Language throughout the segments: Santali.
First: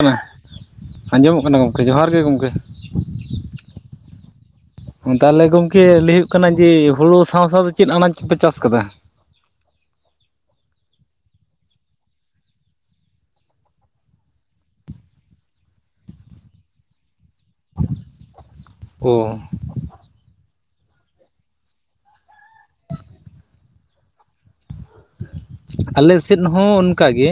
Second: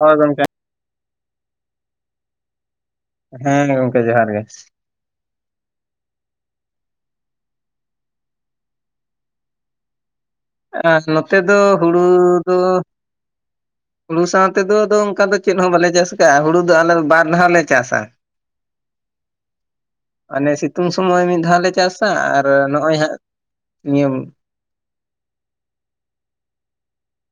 ᱦᱳᱭ ᱜᱚᱝᱠᱮ ᱟᱸᱡᱚᱢᱚᱜ ᱠᱟᱱᱟ ᱜᱚᱝᱠᱮ ᱡᱚᱦᱟᱨ ᱜᱮ ᱜᱚᱝᱠᱮ ᱦᱮᱸ ᱜᱚᱝᱠᱮ ᱡᱚᱦᱟᱨ ᱜᱮ ᱛᱟᱦᱚᱞᱮ ᱜᱚᱝᱠᱮ ᱞᱟᱹᱭ ᱦᱩᱭᱩᱜ ᱠᱟᱱᱟ ᱡᱮ ᱦᱩᱲᱩ ᱥᱟᱶ ᱥᱟᱶᱛᱮ ᱪᱮᱫ ᱟᱱᱟᱡᱽ ᱯᱮ ᱪᱟᱥ ᱠᱟᱫᱟ? ᱱᱚᱛᱮ ᱫᱚ ᱦᱩᱲᱩ ᱫᱚ ᱦᱩᱲᱩ ᱥᱟᱶᱛᱮ ᱫᱚ ᱚᱱᱠᱟ ᱫᱚ ᱪᱮᱫ ᱦᱚᱸ ᱵᱟᱞᱮ ᱪᱟᱥ ᱠᱟᱜᱼᱟ ᱦᱩᱲᱩ ᱫᱚ ᱟᱞᱮ ᱵᱟᱨ ᱫᱷᱟᱣ ᱞᱮ ᱪᱟᱥᱟ [inaudible] ᱚ ᱚᱱᱮ ᱥᱤᱛᱩᱝ ᱥᱚᱢᱚᱭ ᱢᱤᱫ ᱫᱷᱟᱣ ᱞᱮ ᱪᱟᱥᱟ ᱟᱨ ᱱᱚᱜᱼᱚᱭ ᱦᱟᱸᱜ ᱱᱤᱭᱟᱹ ᱟᱞᱮ ᱥᱮᱫ ᱦᱚᱸ ᱚᱱᱠᱟ ᱜᱮ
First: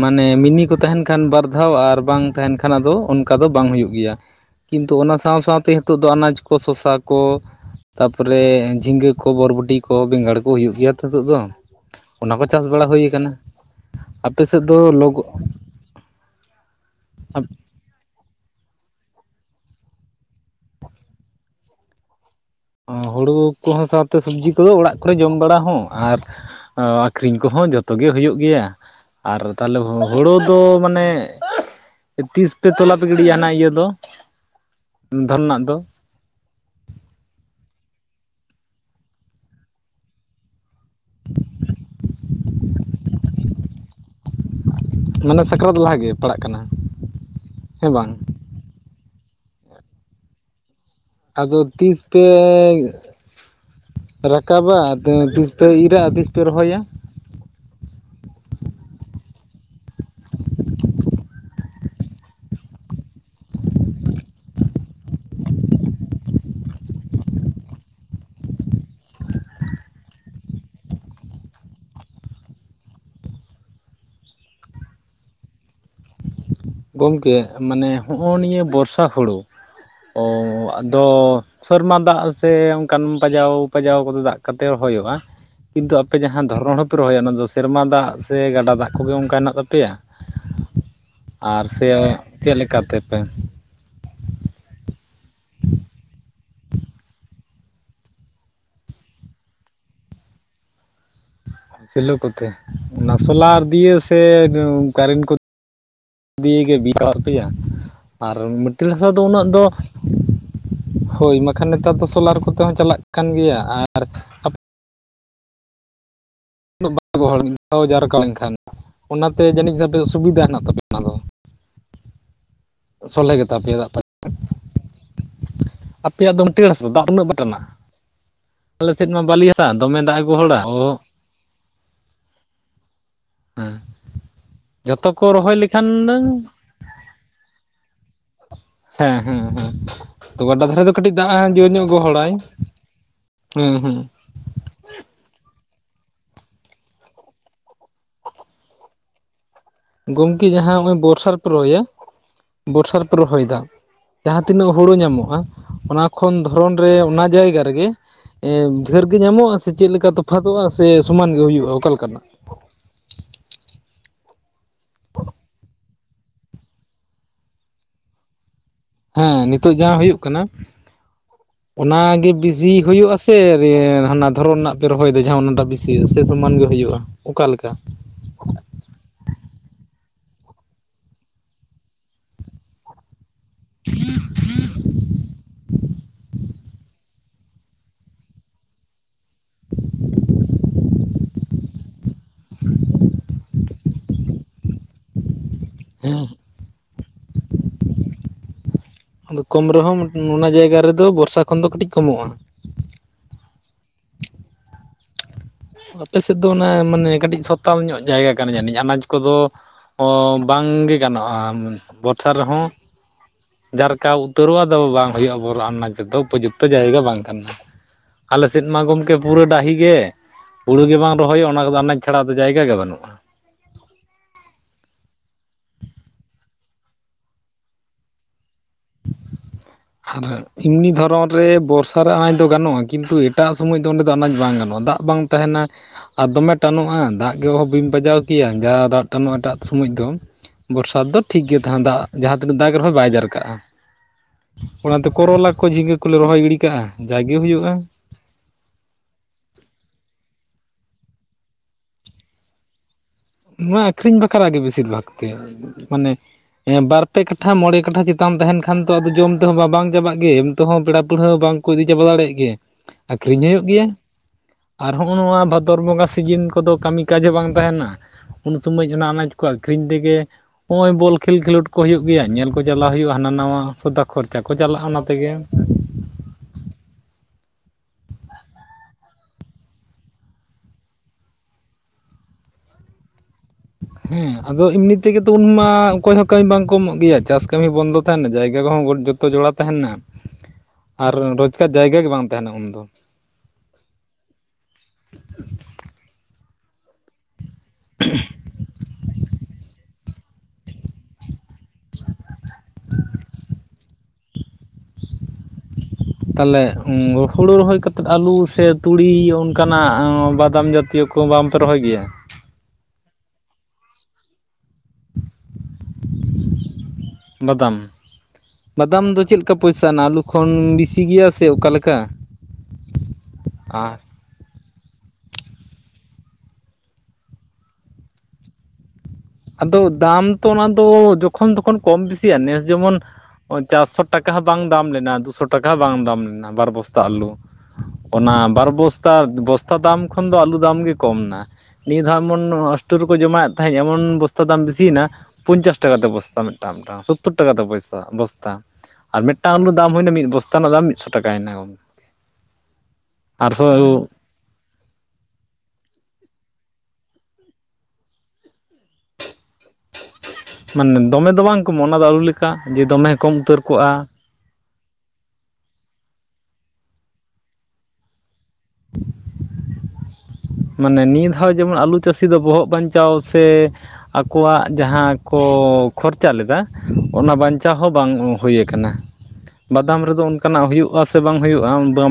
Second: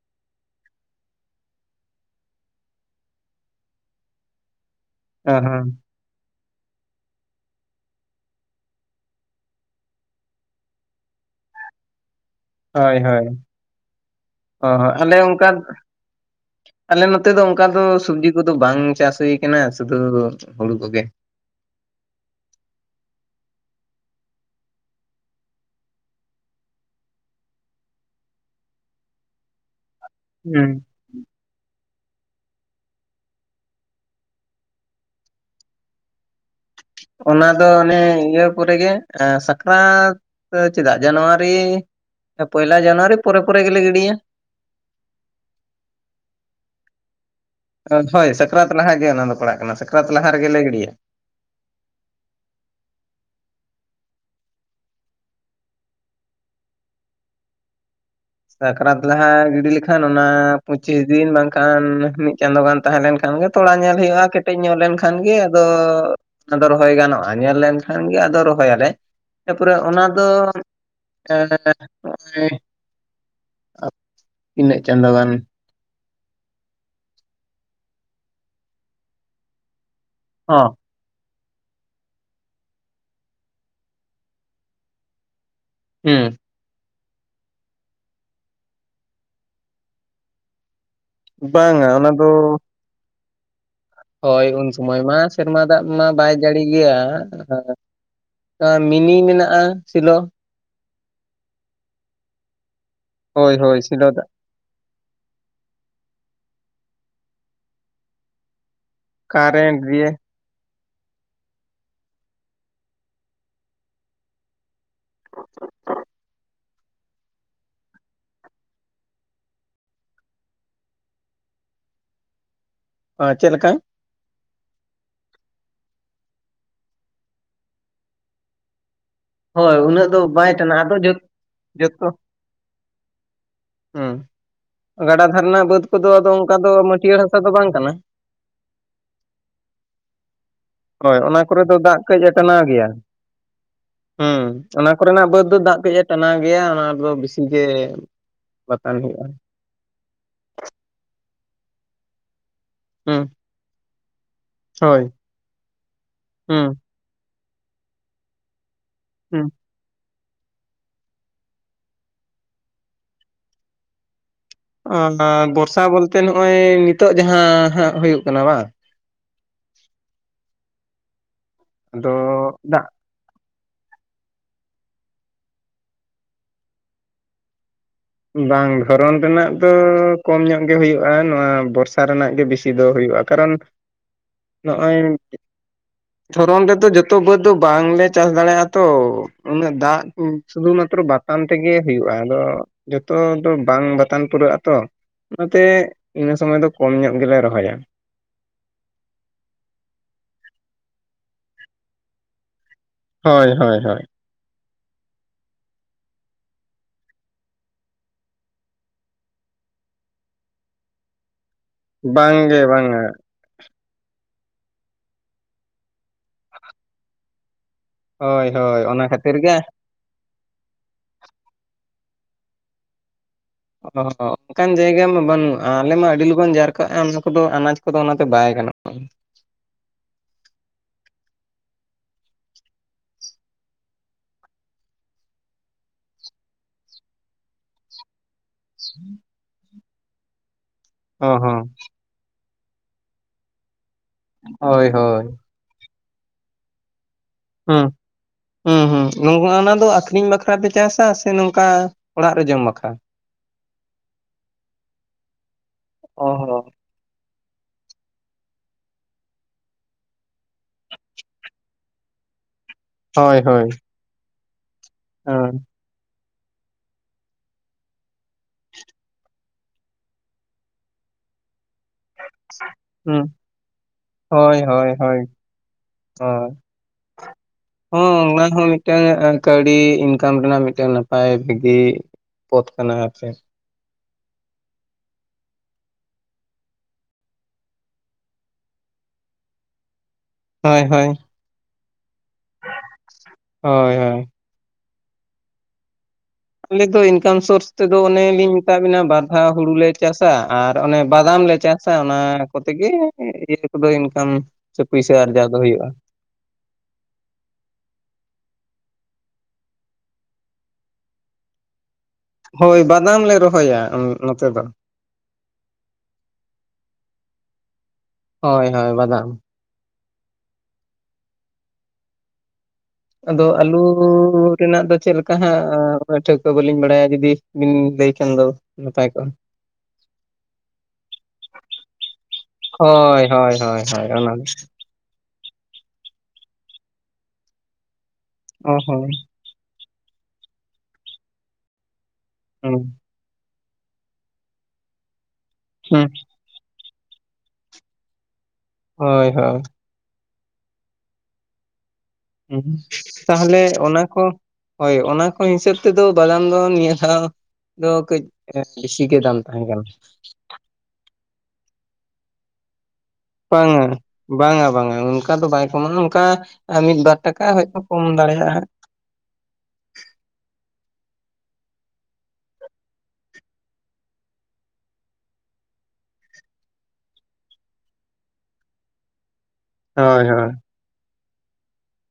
ᱢᱟᱱᱮ ᱢᱤᱱᱤ ᱠᱚ ᱛᱟᱸᱦᱮᱱ ᱠᱷᱟᱱ ᱵᱟᱨ ᱫᱷᱟᱣ ᱟᱨ ᱵᱟᱝ ᱛᱟᱸᱦᱮᱱ ᱠᱷᱟᱱ ᱟᱫᱚ ᱚᱱᱠᱟ ᱫᱚ ᱵᱟᱝ ᱦᱩᱭᱩᱜ ᱜᱮᱭᱟ ᱠᱤᱱᱛᱩ ᱚᱱᱟ ᱚ ᱥᱟᱶ ᱦᱚᱸ ᱥᱟᱶᱛᱮ ᱱᱤᱛᱚᱜ ᱫᱚ ᱟᱱᱟᱡᱽ ᱠᱚ ᱥᱚᱥᱟ ᱠᱚ ᱛᱟᱯᱚᱨᱮ ᱡᱷᱤᱸᱜᱟᱹ ᱠᱚ ᱵᱚᱨᱵᱚᱴᱤ ᱠᱚ ᱵᱮᱸᱜᱟᱲ ᱠᱚ ᱦᱩᱭᱩᱜ ᱜᱮᱭᱟ ᱛᱚ ᱱᱤᱛᱚᱜ ᱫᱚ ᱚᱱᱟ ᱠᱚ ᱪᱟᱥ ᱵᱟᱲᱟ ᱦᱳᱭ ᱦᱩᱭᱩ ᱦᱳᱭ ᱠᱟᱱᱟ ᱟᱯᱮ ᱥᱮᱫ ᱚ ᱫᱚ ᱟᱞᱮ ᱞᱚᱜᱚ ᱚᱱᱠᱟ ᱟᱞᱮ ᱱᱚᱛᱮ ᱫᱚ ᱚᱱᱠᱟ ᱫᱚ ᱥᱚᱵᱽᱡᱤ ᱠᱚᱫᱚ ᱵᱟᱝ ᱪᱟᱥ ᱦᱩᱭ ᱟᱠᱟᱱᱟ, ᱥᱩᱫᱷᱩ ᱦᱩᱲᱩ ᱠᱚᱜᱮ᱾ ᱦᱩᱲᱩ ᱠᱚᱦᱚᱸ ᱥᱟᱶᱛᱮ ᱥᱚᱵᱽᱡᱤ ᱠᱚᱫᱚ ᱚᱲᱟᱜ ᱠᱚᱨᱮ ᱡᱚᱢ ᱵᱟᱲᱟ ᱦᱚᱸ ᱟᱨ ᱟᱹᱠᱷᱨᱤᱧ ᱠᱚᱦᱚᱸ ᱡᱚᱛᱚ ᱜᱮ ᱦᱩᱭᱩᱜ ᱜᱮᱭᱟ, ᱟᱨ ᱛᱟᱦᱚᱞᱮ ᱦᱩᱲᱩ ᱫᱚ ᱦᱩᱸ ᱢᱟᱱᱮ ᱛᱤᱥ ᱯᱮ ᱛᱚᱞᱟ ᱯᱮ ᱜᱤᱰᱜᱭᱟ ᱚᱱᱟ ᱤᱭᱟᱹ ᱫᱚ ᱫᱷᱚᱨ ᱱᱟᱜ ᱫᱚ, ᱚᱱᱟ ᱫᱚ ᱚᱱᱮ ᱤᱭᱟᱹ ᱯᱚᱨᱮ ᱜᱮ ᱮ ᱥᱟᱠᱨᱟᱛ ᱮ ᱪᱮᱫᱟᱜ ᱡᱟᱱᱩᱣᱟᱨᱤ ᱯᱚᱭᱞᱟ ᱡᱟᱱᱩᱣᱟᱨᱤ ᱯᱚᱨᱮ ᱯᱚᱨᱮ ᱜᱮᱞᱮ ᱜᱤᱰᱤᱭᱟ, ᱢᱟᱱᱮ ᱥᱟᱠᱨᱟᱛ ᱞᱟᱦᱟᱜᱮ ᱯᱟᱲᱟᱜ ᱠᱟᱱᱟ, ᱦᱮᱸ ᱵᱟᱝ ᱦᱳᱭ ᱥᱟᱠᱨᱟᱛ ᱞᱟᱦᱟᱜᱮ ᱚᱱᱟ ᱫᱚ ᱯᱟᱲᱟᱜ ᱠᱟᱱᱟ ᱥᱟᱠᱨᱟᱛ ᱞᱟᱦᱟ ᱨᱮᱜᱮ ᱞᱮ ᱜᱤᱰᱤᱭᱟ ᱟᱫᱚ ᱛᱤᱥ ᱯᱮ ᱨᱟᱠᱟᱵᱟ ᱟᱫᱚ ᱛᱤᱥ ᱯᱮ ᱤᱨᱟ ᱛᱤᱥ ᱯᱮ ᱨᱚᱦᱚᱭᱟ? ᱥᱟᱠᱨᱟᱛ ᱞᱟᱦᱟ ᱜᱤᱰᱤ ᱞᱮᱠᱷᱟᱱ ᱚᱱᱟ ᱯᱩᱸᱪᱤᱥ ᱫᱤᱱ ᱵᱟᱝ ᱠᱷᱟᱱ ᱢᱤᱫ ᱪᱟᱸᱫᱳ ᱜᱟᱱ, ᱛᱟᱦᱮᱸ ᱞᱮᱱᱠᱷᱟᱱ ᱜᱮ ᱛᱷᱚᱲᱟ ᱧᱮᱞ ᱦᱩᱭᱩᱜᱼᱟ, ᱠᱮᱴᱮᱡ ᱧᱚᱜ ᱞᱮᱱᱠᱷᱟᱱ ᱜᱮ ᱟᱫᱚᱼᱼᱼ ᱚᱱᱟᱫᱚ ᱨᱚᱦᱚᱭ ᱜᱟᱱᱚᱜᱼᱟ ᱧᱮᱞ ᱞᱮᱱᱠᱷᱟᱱ ᱜᱮ ᱟᱫᱚ ᱨᱚᱦᱚᱭ ᱟᱞᱮ ᱛᱟᱨᱯᱚᱨᱮ ᱚᱱᱟ ᱫᱚ [unintelligible] [inaudible] ᱤᱱᱟᱹᱜ ᱪᱟᱸᱫᱳ ᱜᱟᱱ, ᱜᱚᱝᱠᱮ ᱢᱟᱱᱮ ᱦᱚᱸᱜᱼᱚ ᱱᱤᱭᱟᱹ ᱵᱚᱨᱥᱟ ᱦᱩᱲᱩ ᱦᱚᱸ ᱫᱚ ᱥᱮᱨᱢᱟ ᱫᱟᱜ ᱥᱮ ᱚᱱᱠᱟᱱ ᱯᱟᱡᱟᱣ, ᱯᱟᱡᱟᱣ ᱠᱚᱫᱚ ᱫᱟᱜ ᱠᱟᱛᱮ ᱨᱚᱦᱚᱭᱚᱜᱼᱟ᱾ ᱠᱤᱱᱛᱩ ᱟᱯᱮ ᱦᱩᱸ ᱡᱟᱦᱟᱸ ᱫᱷᱚᱨᱚᱱ ᱦᱳᱲᱳ ᱯᱮ ᱨᱚᱦᱚᱭᱟ ᱚᱱᱟ ᱫᱚ ᱥᱮᱨᱢᱟ ᱫᱟᱜ ᱥᱮ ᱜᱟᱰᱟ ᱫᱟᱜ ᱠᱚᱜᱮ ᱚᱱᱠᱟ ᱦᱮᱱᱟᱜ ᱛᱟᱯᱮᱭᱟ ᱟᱨ ᱥᱮ ᱵᱟᱝᱟ ᱚᱱᱟ ᱫᱚ ᱪᱮᱫ ᱞᱮᱠᱟ ᱛᱮᱯᱮ- ᱦᱳᱭ ᱩᱱ ᱥᱚᱢᱚᱭ ᱢᱟ ᱥᱮᱨᱢᱟ ᱫᱟᱜ ᱢᱟ ᱵᱟᱭ ᱡᱟᱹᱲᱤ ᱜᱮᱭᱟ᱾ᱦᱮᱸ ᱟ ᱢᱤᱱᱤ ᱢᱮᱱᱟᱜᱼᱟ ᱥᱮᱞᱳ, ᱥᱮᱞᱳ ᱠᱚᱛᱮ, ᱚᱱᱟ ᱦᱳᱭ ᱥᱚᱞᱟᱨ ᱦᱳᱭ ᱫᱤᱭᱮ ᱥᱮᱞᱚ ᱥᱮ ᱫᱟᱜ ᱠᱟᱨᱮᱱᱴ ᱠᱚ ᱫᱤᱭᱮ ᱜᱮ [inaudible] ᱯᱮᱭᱟ ᱟᱨ ᱢᱟᱹᱴᱤᱭᱟ. ᱲ ᱦᱟᱥᱟ ᱫᱚ ᱩᱱᱟᱹᱜ ᱫᱚ ᱠᱟᱨᱮᱱᱴ ᱫᱤᱭᱮ ᱦᱳᱭ ᱵᱟᱠᱷᱟᱱ ᱱᱮᱛᱟᱨ ᱫᱚ ᱥᱳᱞᱟᱨ ᱠᱚᱛᱮ ᱦᱚᱸ ᱪᱟᱞᱟᱜ ᱠᱟᱱ ᱜᱮᱭᱟ, ᱟᱨ ᱟᱯᱮ ᱩᱱᱟ. ᱜ [unintelligible] ᱜᱚᱦᱚᱲ ᱡᱟᱨᱠᱟᱣ ᱞᱮᱱᱠᱷᱟᱱ ᱚᱱᱟᱛᱮ ᱡᱟᱹᱱᱤᱡ ᱟᱯᱮᱫᱚ ᱥᱩᱵᱤᱫᱷᱟ ᱦᱮᱱᱟᱜ ᱛᱟᱯᱮᱭᱟ ᱚᱱᱟ ᱫᱚ᱾ ᱥᱚᱞᱦᱮ ᱜᱮ ᱪᱮᱫ ᱞᱮᱠᱟ ᱛᱟᱯᱮᱭᱟ [unintelligible] ᱟᱯᱮᱭᱟᱜ ᱫᱚ ᱢᱟ. ᱴᱤᱭᱟ. ᱲ ᱦᱟᱥᱟ ᱫᱟᱜ ᱩᱱᱟᱹᱜ ᱵᱟᱴᱟᱱᱟᱜ-ᱟ, ᱟᱞᱮ ᱥᱮᱫ ᱢᱟ ᱵᱟᱹᱞᱤ ᱦᱟᱥᱟ ᱦᱳᱭ ᱫᱚᱢᱮ ᱩᱱᱟᱹᱜ ᱫᱟᱜ ᱮ ᱫᱚ ᱵᱟᱭ ᱜᱚᱦᱚᱲᱟ ᱴᱟᱱᱟ ᱚ ᱟᱫᱚ ᱡᱚᱛ ᱡᱚᱛᱚ ᱦᱮᱸ ᱦᱩᱸ ᱡᱚᱛᱚ ᱜᱟᱰᱟ ᱠᱚ ᱨᱚᱦᱚᱭ ᱫᱷᱟᱨᱮᱱᱟᱜ ᱞᱮᱠᱷᱟᱱ ᱵᱟᱹᱫᱽ ᱠᱚᱫᱚ ᱟᱫᱚ ᱚᱱᱠᱟ ᱫᱚ ᱢᱟᱹᱴᱤᱭᱟᱹᱲ ᱦᱟᱥ ᱦᱟᱥᱟ ᱫᱚ ᱵᱟᱝ ᱠᱟᱱᱟ ᱦᱮᱸ ᱦᱮᱸ ᱦᱮᱸ ᱛᱚ ᱜᱟᱰᱟ ᱫᱷᱟᱨᱮ ᱫᱚ ᱠᱟᱹᱴᱤᱡ ᱦᱳᱭ ᱫᱟᱜ ᱚᱱᱟ ᱠᱚᱨᱮ ᱡᱳᱨ ᱫᱚ ᱧᱚᱜ ᱫᱟᱜ ᱜᱚᱦᱚᱲᱟᱭ, ᱦᱮᱸ ᱦᱩᱸ, ᱦᱮᱸ ᱚᱱᱟ ᱠᱚᱨᱮᱱᱟᱜ ᱵᱟᱹᱫᱽ ᱫᱚ ᱫᱟᱜ ᱠᱟᱹᱡ ᱮ ᱴᱟᱱᱟᱣ ᱜᱮᱭᱟ ᱚᱱᱟ ᱨᱮᱫᱚ ᱵᱮᱥᱤ ᱜᱮ ᱵᱟᱛᱟᱱ ᱦᱩᱭᱩᱜᱼᱟ, ᱜᱚᱢᱠᱮ ᱡᱟᱦᱟᱸ ᱱᱚᱜ-ᱚᱭ ᱵᱚᱨᱥᱟ ᱨᱮᱯᱮ ᱨᱚᱦᱚᱭᱟ ᱵᱚᱨᱥᱟ ᱨᱮᱯᱮ ᱦᱩᱸ ᱨᱚᱦᱚᱭ ᱫᱟ, ᱡᱟᱦᱟᱸ ᱛᱤᱱᱟᱹᱜ ᱦᱩᱲᱩ ᱦᱳᱭ ᱧᱟᱢᱚᱜᱼᱟ ᱚᱱᱟ ᱠᱷᱚᱱ ᱦᱩᱸ ᱫᱷᱚᱨᱚᱱ ᱨᱮ ᱚᱱᱟ ᱡᱟᱭᱜᱟ ᱨᱮᱜᱮ, ᱰᱷᱮᱨ ᱜᱮ ᱦᱩᱸ ᱧᱟᱢᱚᱜᱼᱟ ᱥᱮ ᱪᱮᱫ ᱞᱮᱠᱟ ᱛᱚᱯᱷᱟᱛᱚᱜᱼᱟ ᱥᱮ ᱥᱚᱢᱟᱱ ᱜᱮ ᱦᱩᱭᱩᱜᱼᱟ, ᱚᱠᱟ ᱞᱮᱠᱟᱱᱟᱜ? ᱟ ᱵᱚᱨᱥᱟ ᱵᱚᱞᱛᱮ ᱱᱚᱜᱼᱚᱭ ᱱᱤᱛᱚᱜ ᱡᱟᱦᱟᱸ ᱦᱟᱸᱜ ᱦᱩᱭᱩᱜ ᱠᱟᱱᱟ ᱵᱟᱝ, ᱦᱮᱸ ᱱᱤᱛᱚᱜ ᱡᱟᱦᱟᱸ ᱦᱩᱭᱩᱜ ᱠᱟᱱᱟ ᱚᱱᱟ ᱟᱫᱚ ᱜᱮ ᱵᱤᱡᱤ ᱫᱟᱜ ᱦᱩᱭᱩᱜᱼᱟ, ᱥᱮ [inaudible] ᱦᱟᱱᱟ ᱫᱷᱚᱨᱚᱱ ᱨᱮᱱᱟᱜ ᱯᱮ ᱨᱚᱦᱚᱭ ᱮᱫᱟ ᱡᱟᱦᱟᱸ ᱚᱱᱟᱴᱟᱜ ᱵᱮᱥᱤ ᱦᱩᱭᱩᱜᱼᱟ ᱥᱮ ᱥᱚᱢᱟᱱ ᱜᱮ ᱦᱩᱭᱩᱜᱼᱟ ᱚᱠᱟᱞᱮᱠᱟ, ᱵᱟᱝ ᱫᱷᱚᱨᱚᱱ ᱨᱮᱱᱟᱜ ᱫᱚ ᱠᱚᱢ ᱧᱚᱜ ᱜᱮ ᱦᱩᱭᱩᱜᱼᱟ ᱱᱚᱣᱟ ᱵᱚᱨᱥᱟ ᱨᱮᱱᱟᱜ ᱜᱮ ᱵᱤᱥᱤ ᱫᱚ ᱦᱩᱭᱩᱜᱼᱟ, ᱠᱟᱨᱚᱱ ᱱᱚᱜ-ᱚᱭ ᱫᱷᱚᱨᱚᱱ ᱜᱮᱛᱚ ᱡᱚᱛ ᱛᱚ ᱵᱟᱹᱫᱽ ᱫᱚ ᱵᱟᱝᱞᱮ ᱪᱟᱥ ᱫᱟᱲᱮᱭᱟᱜ-ᱟ ᱛᱚ, ᱩᱱᱟᱹᱜ ᱫᱟᱜ ᱥᱩᱫᱷᱩ ᱢᱟᱛᱨᱚ ᱵᱟᱛᱟᱱ ᱛᱮᱜᱮ ᱦᱩᱭᱩᱜᱼᱟ ᱟᱫᱚ ᱡᱚᱛᱚ ᱫᱚ ᱵᱟᱝ ᱵᱟᱛᱟᱱ ᱯᱩᱨᱟᱹᱜ-ᱟ ᱛᱚ ᱚᱱᱟᱛᱮ ᱦᱮᱸ ᱤᱱᱟᱹ ᱥᱚᱢᱚᱭ ᱫᱚ ᱠᱚᱢ ᱧᱚᱜ ᱜᱮᱞᱮ ᱨᱚᱦᱚᱭᱟ, ᱟᱫᱚ ᱠᱚᱢ ᱨᱮᱦᱚᱸ ᱚᱱᱟ ᱡᱟᱭᱜᱟ ᱨᱮᱫᱚ ᱵᱚᱨᱥᱟ ᱠᱷᱚᱱ ᱫᱚ ᱠᱟᱹᱴᱤᱡ ᱠᱚᱢᱚᱜ-ᱟ ᱦᱳᱭ ᱦᱳᱭ ᱦᱳᱭ ᱟᱯᱮ ᱥᱮᱫ ᱫᱚ ᱚᱱᱟ ᱢᱟᱱᱮ ᱠᱟᱹᱴᱤᱡ ᱥᱚᱛᱟᱞ ᱧᱚᱜ ᱡᱟᱭᱜᱟ ᱠᱟᱱᱟ ᱡᱟᱹᱱᱤᱡ ᱟᱱᱟᱡᱽ ᱠᱚᱫᱚ ᱵᱟᱝ ᱜᱮ ᱜᱟᱱᱚᱜᱼᱟ ᱵᱚᱨᱥᱟ ᱵᱟᱝᱜᱮ ᱨᱮᱦᱚᱸ? ᱵᱟᱝᱟ ᱡᱟᱨᱠᱟᱶ ᱩᱛᱟᱹᱨᱚᱜ-ᱟ ᱫᱚ ᱵᱟᱝ ᱦᱩᱭᱩᱜ-ᱟ ᱵᱚᱨ ᱫᱚ ᱩᱯᱚᱡᱩᱠᱛᱚ ᱡᱟᱭᱜᱟ ᱵᱟᱝ ᱠᱟᱱᱟ ᱟᱞᱮ ᱦᱳᱭ ᱥᱮᱫ ᱢᱟ ᱦᱳᱭ ᱚᱱᱟ ᱜᱚᱢᱠᱮ ᱠᱷᱟᱹᱛᱤᱨ ᱯᱩᱨᱟᱹ ᱰᱟᱦᱤ ᱜᱮ ᱦᱩᱲᱩ ᱜᱮ ᱵᱟᱝ ᱨᱚᱦᱚᱭᱚᱜ-ᱟ ᱚᱱᱟ ᱠᱚᱫᱚ ᱟᱱᱟᱡᱽ ᱪᱷᱟᱲᱟ ᱫᱚ ᱡᱟᱭᱜᱟ ᱜᱮ ᱵᱟᱹᱱᱩᱜ-ᱟ ᱚ ᱚᱱᱠᱟᱱ ᱡᱟᱭᱜᱟ ᱢᱟ ᱵᱟᱹᱱᱩᱜ-ᱟ ᱟᱞᱮ ᱢᱟ ᱟᱹᱰᱤ ᱞᱚᱜᱚᱱ ᱡᱟᱨᱠᱟᱜ-ᱟ ᱚᱱᱟ ᱠᱚᱫᱚ ᱟᱱᱟᱡᱽ ᱠᱚᱫᱚ ᱚᱱᱟᱛᱮ ᱵᱟᱭ ᱜᱟᱱᱚᱜ-ᱟ ᱟᱫᱚ ᱮᱢᱱᱤ ᱫᱷᱚᱨᱚᱱ ᱨᱮ ᱵᱚᱨᱥᱟ ᱨᱮ ᱟᱱᱟᱡᱽ ᱫᱚ ᱜᱟᱱᱚᱜ-ᱟ ᱠᱤᱱᱛᱩ ᱮᱴᱟᱜ ᱥᱚᱢᱚᱭ ᱫᱚ ᱚᱸᱰᱮ ᱫᱚ ᱟᱱᱟᱡᱽ ᱵᱟᱝ ᱜᱟᱱᱚᱜ-ᱟ ᱫᱟᱜ ᱵᱟᱝ ᱛᱟᱦᱮᱱᱟ ᱟᱨ ᱫᱚᱢᱮ ᱴᱟᱱᱚᱜ-ᱟ ᱫᱟᱜ ᱜᱮᱦᱚᱸ ᱵᱟᱹᱧ ᱵᱟᱡᱟᱣ ᱜᱮᱭᱟ ᱫᱟᱜ ᱴᱟᱱᱚᱜ-ᱟ ᱮᱴᱟᱜ ᱥᱚᱢᱚᱭ ᱫᱚ ᱵᱚᱨᱥᱟ ᱫᱚ ᱚ ᱴᱷᱤᱠ ᱜᱮ ᱦᱚᱸ ᱛᱟᱦᱮᱱᱟ ᱫᱟᱜ ᱡᱟᱦᱟᱸ ᱛᱤᱱᱟᱹᱜ ᱫᱟᱜ ᱨᱮᱦᱚᱸ ᱵᱟᱭ ᱡᱟᱨᱠᱟᱜᱼᱟ᱾ ᱦᱳᱭ ᱚᱱᱟᱛᱮ ᱦᱳᱭ ᱠᱚᱨᱚᱞᱟ ᱠᱚ ᱡᱷᱤᱸᱜᱟᱹ ᱠᱚᱞᱮ ᱨᱚᱦᱚᱭ ᱜᱤᱰᱤ ᱠᱟᱜ-ᱟ ᱡᱟᱜᱮ ᱦᱩᱭᱩᱜ-ᱟ ᱦᱩᱸ ᱦᱩᱸ ᱦᱩᱸ ᱚᱱᱟ ᱫᱚ ᱟᱠᱷᱨᱤᱧ ᱵᱟᱠᱷᱨᱟ ᱯᱮ ᱪᱟᱥᱟ ᱥᱮ ᱱᱚᱝᱠᱟ ᱚᱲᱟᱜ ᱨᱮ ᱡᱚᱢ ᱵᱟᱠᱷᱨᱟ ᱱᱚᱣᱟ ᱟᱹᱠᱷᱨᱤᱧ ᱵᱟᱠᱷᱨᱟ ᱜᱮ ᱵᱮᱥᱤᱨ ᱵᱷᱟᱜᱽ ᱛᱮ ᱢᱟᱱᱮ ᱚ ᱦᱚᱸ ᱵᱟᱨ ᱯᱮ ᱠᱟᱴᱷᱟ ᱢᱚᱬᱮ ᱠᱟᱴᱷᱟ ᱪᱮᱛᱟᱱ ᱛᱟᱦᱮᱱ ᱠᱷᱟᱱ ᱫᱚ ᱡᱚᱢ ᱛᱮᱦᱚᱸ ᱵᱟᱝ ᱵᱟᱝ ᱪᱟᱵᱟᱜ ᱜᱮ, ᱮᱱᱛᱮᱦᱚᱸ ᱯᱮᱲᱟ ᱯᱟᱹᱲᱦᱟᱹ ᱵᱟᱝᱠᱚ ᱤᱫᱤ ᱪᱟᱵᱟ ᱫᱟᱲᱮᱭᱟᱜ ᱜᱮᱭᱟ᱾ ᱦᱳᱭ ᱟᱹᱠᱷᱨᱤᱧ ᱦᱳᱭ ᱦᱩᱭᱩᱜ ᱜᱮᱭᱟ ᱟᱨ ᱦᱚᱦᱚ ᱱᱚᱣᱟ ᱦᱮᱸ ᱵᱷᱟᱫᱚᱨ ᱵᱚᱸᱜᱟ ᱥᱮ ᱥᱤᱡᱤᱱ ᱠᱚᱫᱚ ᱠᱟᱹᱢᱤ ᱠᱟᱡ ᱦᱚ ᱵᱟᱝ ᱛᱟᱦᱮᱱᱟ ᱩᱱ ᱥᱚᱢᱚᱭ ᱚᱱᱟ ᱟᱱᱟᱡᱽ ᱠᱚ ᱟᱠᱷᱨᱤᱧ ᱛᱮᱜᱮ ᱱᱚᱜ-ᱚᱭ ᱵᱚᱞ ᱠᱷᱮᱞ ᱠᱷᱮᱞᱳᱰ ᱠᱚ ᱦᱩᱭᱩᱜ ᱜᱮᱭᱟ ᱧᱮᱞ ᱠᱚ ᱪᱟᱞᱟᱣ ᱦᱩᱭᱩᱜ-ᱟ ᱦᱩᱸ ᱦᱟᱱᱟ ᱱᱟᱣᱟ ᱥᱚᱫᱟ ᱠᱷᱚᱨᱪᱟ ᱠᱚ ᱪᱟᱞᱟᱜ-ᱟ ᱚᱱᱟ ᱛᱮᱜᱮ ᱳ [inaudible] ᱦᱚ ᱚᱱᱟ ᱦᱚ ᱢᱤᱫᱴᱟᱝ ᱠᱟᱹᱣᱰᱤ ᱤᱱᱠᱟᱢ ᱨᱮᱱᱟᱜ ᱢᱤᱫᱴᱟᱝ ᱱᱟᱯᱟᱭ ᱜᱮ ᱯᱚᱫ ᱠᱟᱱᱟ ᱟᱨ ᱪᱮᱫ ᱦᱮᱸ ᱟᱫᱚ ᱮᱢᱱᱤ ᱛᱮᱜᱮ ᱛᱚ ᱩᱱᱢᱟ ᱚᱠᱚᱭ ᱦᱚᱸ ᱠᱟᱹᱢᱤ ᱵᱟᱝ ᱠᱚ ᱮᱢᱚᱜ ᱜᱮᱭᱟ ᱪᱟᱥ ᱠᱟᱹᱢᱤ ᱵᱚᱱᱫᱚ ᱛᱟᱦᱮᱱᱟ ᱡᱟᱭᱜᱟ ᱠᱚᱦᱚᱸ ᱡᱚᱛᱚ ᱛᱚ ᱡᱚᱲᱟ ᱛᱟᱦᱮᱱᱟ ᱦᱳᱭ ᱦᱳᱭ ᱟᱨ ᱨᱳᱡᱽᱜᱟᱨ ᱡᱟᱭᱜᱟ ᱜᱮ ᱵᱟᱝ ᱛᱟᱦᱮᱱᱟ ᱩᱱᱫᱚ᱾ ᱦᱳᱭ ᱦᱳᱭ [inaudible] ᱟᱞᱮ ᱫᱚ ᱤᱱᱠᱟᱢ ᱥᱳᱨᱥ ᱛᱮᱫᱚ ᱚᱱᱮ ᱞᱤᱱ ᱢᱮᱛᱟ ᱵᱤᱱᱟ ᱵᱟᱨᱫᱷᱟ ᱦᱩᱲᱩ ᱞᱮ ᱪᱟᱥ ᱟ ᱟᱨ ᱚᱱᱮ ᱵᱟᱫᱟᱢ ᱞᱮ ᱪᱟᱥᱟ ᱚᱱᱟ ᱠᱚᱛᱮᱜᱮ ᱤᱭᱟᱹ ᱠᱚᱫᱚ ᱤᱱᱠᱟᱢ ᱥᱮ ᱯᱩᱭᱥᱟᱹ ᱟᱨᱡᱟᱣ ᱫᱚ ᱦᱩᱭᱩᱜ-ᱟ ᱛᱟᱦᱚᱞᱮ ᱦᱩᱲᱩ ᱨᱚᱦᱚᱭ ᱠᱟᱛᱮᱫ ᱟᱹᱞᱩ ᱥᱮ ᱛᱩᱲᱤ ᱚᱱᱠᱟᱱᱟᱜ ᱵᱟᱫᱟᱢ ᱡᱟᱹᱛ ᱪᱮᱫ ᱠᱚ ᱵᱟᱢ ᱯᱮ ᱨᱚᱦᱚᱭ ᱜᱮᱭᱟ ᱦᱳᱭ ᱵᱟᱫᱟᱢ ᱞᱮ ᱨᱚᱦᱚᱭᱟ ᱱᱚᱛᱮ ᱫᱚ ᱵᱟᱫᱟᱢ ᱦᱳᱭ ᱦᱳᱭ ᱵᱟᱫᱟᱢ ᱫᱚ ᱪᱮᱫ ᱯᱚᱭᱥᱟ ᱟᱞᱩ ᱠᱷᱚᱱ ᱵᱤᱥᱤ ᱜᱮᱭᱟ ᱥᱮ ᱚᱠᱟᱞᱮᱠᱟ ᱟᱫᱚ ᱟᱞᱩᱻᱻᱻ ᱨᱮᱱᱟᱜ ᱫᱚ ᱪᱮᱫ ᱞᱮᱠᱟ ᱦᱟᱜ ᱩᱱᱟᱜ ᱴᱟᱜ ᱫᱚ ᱵᱟᱹᱞᱤᱧ ᱵᱟᱲᱟᱭᱟ ᱡᱩᱫᱤ ᱵᱤᱱ ᱞᱟᱹᱭ ᱠᱷᱟᱱ ᱫᱚ ᱱᱟᱯᱟᱭ ᱠᱚᱜ-ᱟ ᱟᱫᱚ ᱫᱟᱢ ᱛᱚ ᱚᱱᱟ ᱫᱚ ᱡᱚᱠᱷᱚᱱ ᱛᱚᱠᱷᱚᱱ ᱠᱚᱢ ᱵᱮᱥᱤᱜᱼᱟ ᱱᱮᱥ ᱡᱮᱢᱚᱱ ᱦᱳᱭ ᱦᱳᱭ ᱦᱳᱭ ᱪᱟᱨᱥᱚ ᱦᱳᱭ ᱴᱟᱠᱟ ᱦᱚ ᱚᱱᱟᱜᱮ ᱵᱟᱝ ᱫᱟᱢ ᱞᱮᱱᱟ ᱫᱩᱥᱚ ᱴᱟᱠᱟ ᱴᱟᱠᱟ ᱵᱟᱝ ᱫᱟᱢ ᱞᱮᱱᱟ ᱵᱟᱨ ᱵᱚᱥᱛᱟ ᱟᱞᱩ ᱚᱱᱟ ᱵᱟᱨ ᱚ ᱦᱳᱭ ᱵᱚᱥᱛᱟ ᱵᱚᱥᱛᱟ ᱫᱟᱢ ᱠᱷᱚᱱ ᱫᱚ ᱟᱞᱩ ᱫᱟᱢ ᱜᱮ ᱠᱚᱢᱼᱱᱟ, ᱱᱤᱭᱟᱹ ᱫᱷᱟᱣ ᱮᱢᱚᱱ ᱦᱩᱸ ᱚᱥᱴᱚᱨ ᱨᱮᱠᱚ ᱡᱚᱢᱟᱭᱮᱫ ᱛᱟᱦᱮᱸᱫ ᱮᱢᱚᱱ ᱵᱚᱥᱛᱟ ᱫᱟᱢ ᱵᱤᱥᱤᱭᱮᱱᱟ ᱯᱚᱧᱪᱟᱥ ᱴᱟᱠᱟ ᱦᱩᱸ ᱛᱮ ᱵᱚᱥᱛᱟ ᱢᱤᱫᱴᱟᱝ ᱢᱤᱫᱴᱟᱝ ᱥᱳᱛᱛᱚᱨ ᱴᱟᱠᱟ ᱛᱮ ᱵᱚᱥᱛᱟ ᱟᱨ ᱦᱳᱭ ᱢᱤᱫᱴᱟᱝ ᱦᱳᱭ ᱟᱞᱩ ᱫᱟᱢ ᱦᱩᱭᱱᱟ ᱢᱤᱫ ᱵᱚᱥᱛᱟ ᱨᱮᱱᱟᱜ ᱫᱟᱢ ᱢᱤᱫᱥᱚ ᱴᱟᱠᱟᱮᱱᱟ ᱛᱟᱦᱚᱞᱮ ᱚᱱᱟ ᱠᱚ ᱦᱳᱭ ᱚᱱᱟ ᱠᱚ ᱦᱤᱥᱟᱹᱵ ᱛᱮᱫᱚ ᱵᱟᱫᱟᱢ ᱫᱚ ᱱᱤᱭᱟᱹ ᱫᱷᱟᱣ ᱫᱚ ᱠᱟᱹᱡ ᱵᱮᱥᱤ ᱜᱮ ᱫᱟᱢ ᱛᱟᱦᱮ ᱠᱟᱱᱟ ᱢᱟᱱᱮ ᱫᱚᱢᱮ ᱫᱚ ᱵᱟᱝ ᱠᱚᱢᱚᱜ-ᱟ ᱚᱱᱟ ᱫᱚ ᱟᱹᱞᱩ ᱞᱮᱠᱟ ᱜᱮ ᱫᱚᱢᱮ ᱠᱚᱢ ᱩᱛᱟᱹᱨ ᱠᱚᱜᱼᱟ [unintelligible] ᱵᱟᱝᱟ ᱵᱟᱝᱟ, ᱚᱱᱠᱟ ᱫᱚ ᱵᱟᱭ ᱠᱚᱢᱟᱜ ᱚᱱᱠᱟ ᱢᱤᱫ ᱵᱟᱨ ᱴᱟᱠᱟ ᱦᱚᱭᱛᱚ ᱠᱚᱢ ᱫᱟᱲᱮᱭᱟᱜᱼᱟ ᱦᱟᱜ᱾ [inaudible] ᱢᱟᱱᱮ ᱱᱤᱭᱟᱹ ᱫᱷᱟᱣ ᱡᱮᱢᱚᱱ ᱟᱹᱞᱩ ᱪᱟᱹᱥᱤ ᱫᱚ ᱵᱚᱦᱚᱜ ᱵᱟᱧᱪᱟᱣ ᱥᱮ ᱟᱠᱚᱣᱟᱜ ᱡᱟᱦᱟᱸ ᱠᱚ ᱠᱷᱚᱨᱪᱟ ᱞᱮᱫᱟ, ᱚᱱᱟ ᱵᱟᱧᱪᱟᱣ ᱦᱚᱸ ᱵᱟᱝ ᱦᱩᱭᱩ ᱟᱠᱟᱱᱟ᱾ ᱵᱟᱫᱟᱢ ᱨᱮᱫᱚ ᱦᱳᱭ ᱦᱳᱭ ᱚᱱᱠᱟᱱᱟᱜ ᱦᱩᱭᱩᱜᱼᱟ ᱥᱮ ᱵᱟᱝ ᱦᱩᱭᱩᱜᱼᱟ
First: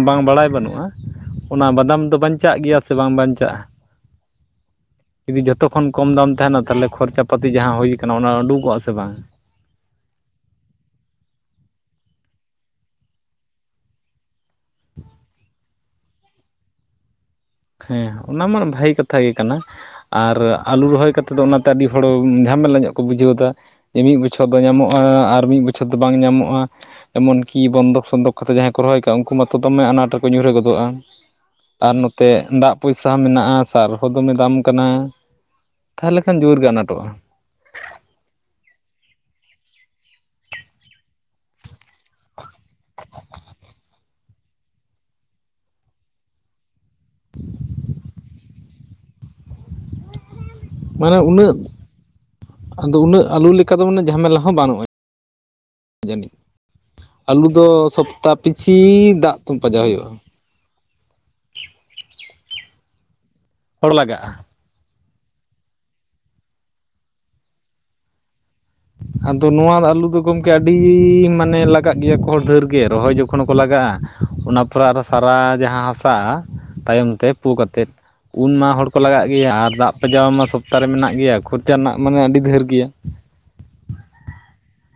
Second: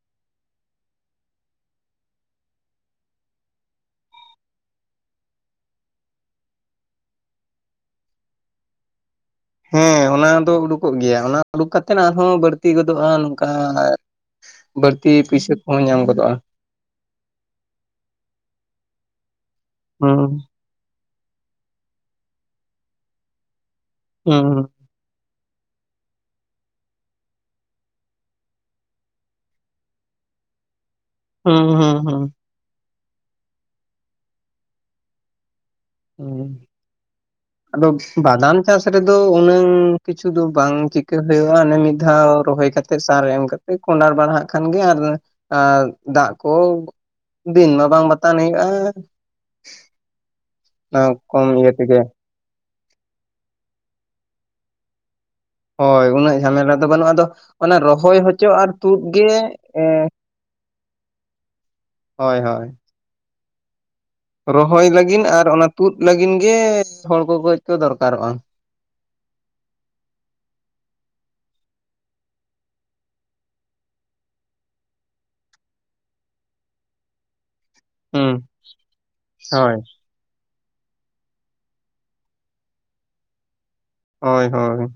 ᱵᱟᱝ ᱵᱟᱲᱟᱭ ᱵᱟᱹᱱᱩᱜᱼᱟ, ᱚᱱᱟ ᱵᱟᱫᱟᱢ ᱫᱚ ᱵᱟᱧᱪᱟᱜ ᱜᱮᱭᱟ ᱥᱮ ᱵᱟᱝ? ᱵᱟᱧ ᱪᱟᱜᱼᱟ᱾ ᱡᱩᱫᱤ ᱡᱷᱚᱛᱚ ᱠᱷᱚᱱ ᱠᱚᱢ ᱫᱟᱢ ᱛᱟᱦᱚᱞᱮ ᱠᱷᱚᱨᱪᱟ ᱯᱟᱹᱛᱤ ᱡᱟᱦᱟᱸ ᱦᱩᱭ ᱠᱟᱱᱟ ᱚᱱᱟ ᱩᱰᱩᱠᱚᱜ ᱟ ᱥᱮ ᱵᱟᱝ? ᱦᱮᱸ ᱚᱱᱟ ᱫᱚ ᱩᱰᱩᱠᱚᱜ ᱜᱮᱭᱟ, ᱚᱱᱟ ᱩᱰᱩᱠ ᱠᱟᱛᱮᱫ ᱟᱨᱦᱚᱸ ᱵᱟᱹᱲᱛᱤ ᱜᱚᱫᱚᱜᱼᱟ᱾ ᱱᱚᱝᱠᱟ ᱵᱟᱹᱲᱛᱤ ᱯᱩᱭᱥᱟᱹ ᱠᱚᱦᱚᱸ ᱧᱟᱢ ᱜᱚᱫᱚᱜᱼᱟ᱾ ᱦᱮᱸ ᱚᱱᱟ ᱢᱟ ᱵᱷᱟᱹᱜᱤ ᱠᱟᱛᱷᱟ ᱜᱮ ᱠᱟᱱᱟ, ᱟᱨ ᱦᱩᱸ ᱟᱞᱩ ᱨᱚᱦᱚᱭ ᱠᱟᱛᱮᱫ ᱫᱚ ᱚᱱᱟᱛᱮ ᱟᱹᱰᱤ ᱦᱚᱲ ᱡᱷᱟᱢᱮᱞᱟ ᱧᱚᱜ ᱠᱚ ᱵᱩᱡᱷᱟᱹᱣ ᱫᱟ, ᱢᱤᱫ ᱵᱚᱪᱷᱚᱨ ᱫᱚ ᱦᱩᱸ ᱧᱟᱢᱚᱜ ᱮᱸ ᱟᱨ ᱢᱤᱫ ᱵᱚᱪᱷᱚᱨ ᱫᱚ ᱵᱟᱝ ᱧᱟᱢᱚᱜᱼᱟ᱾ ᱮᱢᱚᱱ ᱠᱤ ᱵᱚᱱᱫᱚᱠ ᱥᱚᱱᱫᱚᱠ ᱠᱟᱛ ᱡᱟᱦᱟᱸᱭ ᱠᱚ ᱨᱚᱦᱚᱭ ᱟᱠᱟᱟᱜᱼᱟ ᱩᱱᱠᱩ ᱢᱟᱛᱚ ᱫᱚᱢᱮ ᱟᱱᱟᱴ ᱨᱮᱠᱚ ᱧᱩᱨᱦᱟᱹ ᱜᱚᱫᱚᱜᱼᱟ᱾ ᱦᱩᱸ ᱟᱨ ᱦᱩᱸ ᱱᱚᱛᱮ ᱦᱩᱸ ᱫᱟᱜ ᱯᱚᱭᱥᱟ ᱦᱚᱸ ᱢᱮᱱᱟᱜᱼᱟ ᱥᱟᱨ ᱦᱚᱸ ᱫᱚᱢᱮ ᱫᱟᱢ ᱠᱟᱱᱟ ᱛᱟᱦᱚᱞᱮ ᱠᱷᱟᱱ ᱦᱩᱸ ᱡᱳᱨ ᱜᱮ ᱟᱱᱟᱴᱚᱜᱼᱟ ᱟᱫᱚ ᱵᱟᱫᱟᱢ ᱪᱟᱥ ᱨᱮᱫᱚ ᱩᱱᱟᱹᱝ ᱠᱤᱪᱷᱩ ᱫᱚ ᱵᱟᱝ ᱪᱤᱠᱟᱹ ᱦᱩᱭᱩᱜᱼᱟ ᱚᱱᱮ ᱢᱤᱫ ᱫᱷᱟᱣ ᱨᱚᱦᱚᱭ ᱠᱟᱛᱮ ᱥᱟᱨ ᱮᱢ ᱠᱟᱛᱮ ᱠᱚᱸᱰᱟᱨ ᱵᱟᱲᱦᱟᱜ ᱠᱷᱟᱱ ᱜᱮ ᱟᱨ ᱫᱟᱜ ᱠᱚ ᱫᱤᱱ ᱢᱟ ᱵᱟᱝ ᱵᱟᱛᱟᱱ ᱦᱩᱭᱩᱜᱼᱟ᱾ ᱢᱟᱱᱮ ᱠᱚᱢ ᱩᱱᱟᱹᱜ ᱤᱭᱟᱹ ᱛᱮᱜᱮ ᱟᱫᱚ ᱩᱱᱟᱹᱜ ᱟᱹᱞᱩ ᱞᱮᱠᱟ ᱫᱚ ᱢᱟᱱᱮ ᱡᱷᱟᱢᱮᱞᱟ ᱦᱚᱸ ᱵᱟᱹᱱᱩᱜᱼᱟ ᱦᱳᱭ ᱡᱟᱹᱱᱤᱡ ᱩᱱᱟᱹᱜ ᱡᱷᱟᱢᱮᱞᱟ ᱫᱚ ᱵᱟᱹᱱᱩᱜᱼᱟ ᱟᱫᱚ ᱟᱹᱞᱩ ᱫᱚ ᱚᱱᱟ ᱨᱚᱦᱚᱭ ᱥᱚᱯᱛᱟ ᱦᱚᱪᱚ ᱟᱨ ᱯᱤᱪᱷᱤ ᱛᱩᱫ ᱜᱮ ᱫᱟᱜ ᱠᱚ ᱯᱟᱸᱡᱟᱣ ᱮᱸ ᱦᱩᱭᱩᱜᱼᱟ᱾ ᱦᱳᱭ ᱦᱳᱭ ᱦᱚᱲ ᱞᱟᱜᱟᱜᱼᱟ᱾ ᱨᱚᱦᱚᱭ ᱞᱟᱹᱜᱤᱫ ᱟᱨ ᱚᱱᱟ ᱛᱩᱫ ᱞᱟᱹᱜᱤᱫ ᱜᱮ ᱦᱚᱲ ᱠᱚ ᱠᱟᱹᱡ ᱠᱚ ᱫᱚᱨᱠᱟᱨᱚᱜᱼᱟ ᱟᱫᱚ ᱱᱚᱣᱟ ᱟᱹᱞᱩ ᱫᱚ ᱜᱚᱢᱠᱮ ᱟᱹᱰᱤ ᱢᱟᱱᱮ ᱞᱟᱜᱟᱜ ᱜᱮᱭᱟ ᱠᱚ ᱦᱚᱲ ᱰᱷᱮᱨ ᱜᱮ ᱨᱚᱦᱚᱭ ᱡᱚᱠᱷᱚᱱ ᱦᱚᱸᱠᱚ ᱞᱟᱜᱟᱜᱼᱟ᱾ ᱚᱱᱟ ᱯᱚᱨᱮ ᱟᱨᱚ ᱥᱟᱨᱟ ᱡᱟᱦᱟᱸ ᱦᱟᱥᱟᱜ-ᱟ ᱛᱟᱭᱚᱢ ᱛᱮ ᱯᱩ ᱠᱟᱛᱮᱫ ᱦᱩᱸ ᱩᱱ ᱢᱟ ᱦᱚᱲ ᱠᱚ ᱞᱟᱜᱟᱜ ᱜᱮᱭᱟ ᱟᱨ ᱦᱳᱭ ᱫᱟᱜ ᱯᱟᱡᱟᱣ ᱢᱟ ᱥᱚᱯᱛᱟ ᱨᱮ ᱢᱮᱱᱟᱜ ᱜᱮᱭᱟ ᱠᱷᱚᱨᱪᱟ ᱨᱮᱱᱟᱜ ᱢᱟᱱᱮ ᱟᱹᱰᱤ ᱰᱷᱮᱨ ᱜᱮᱭᱟ ᱦᱳᱭ ᱦᱳᱭ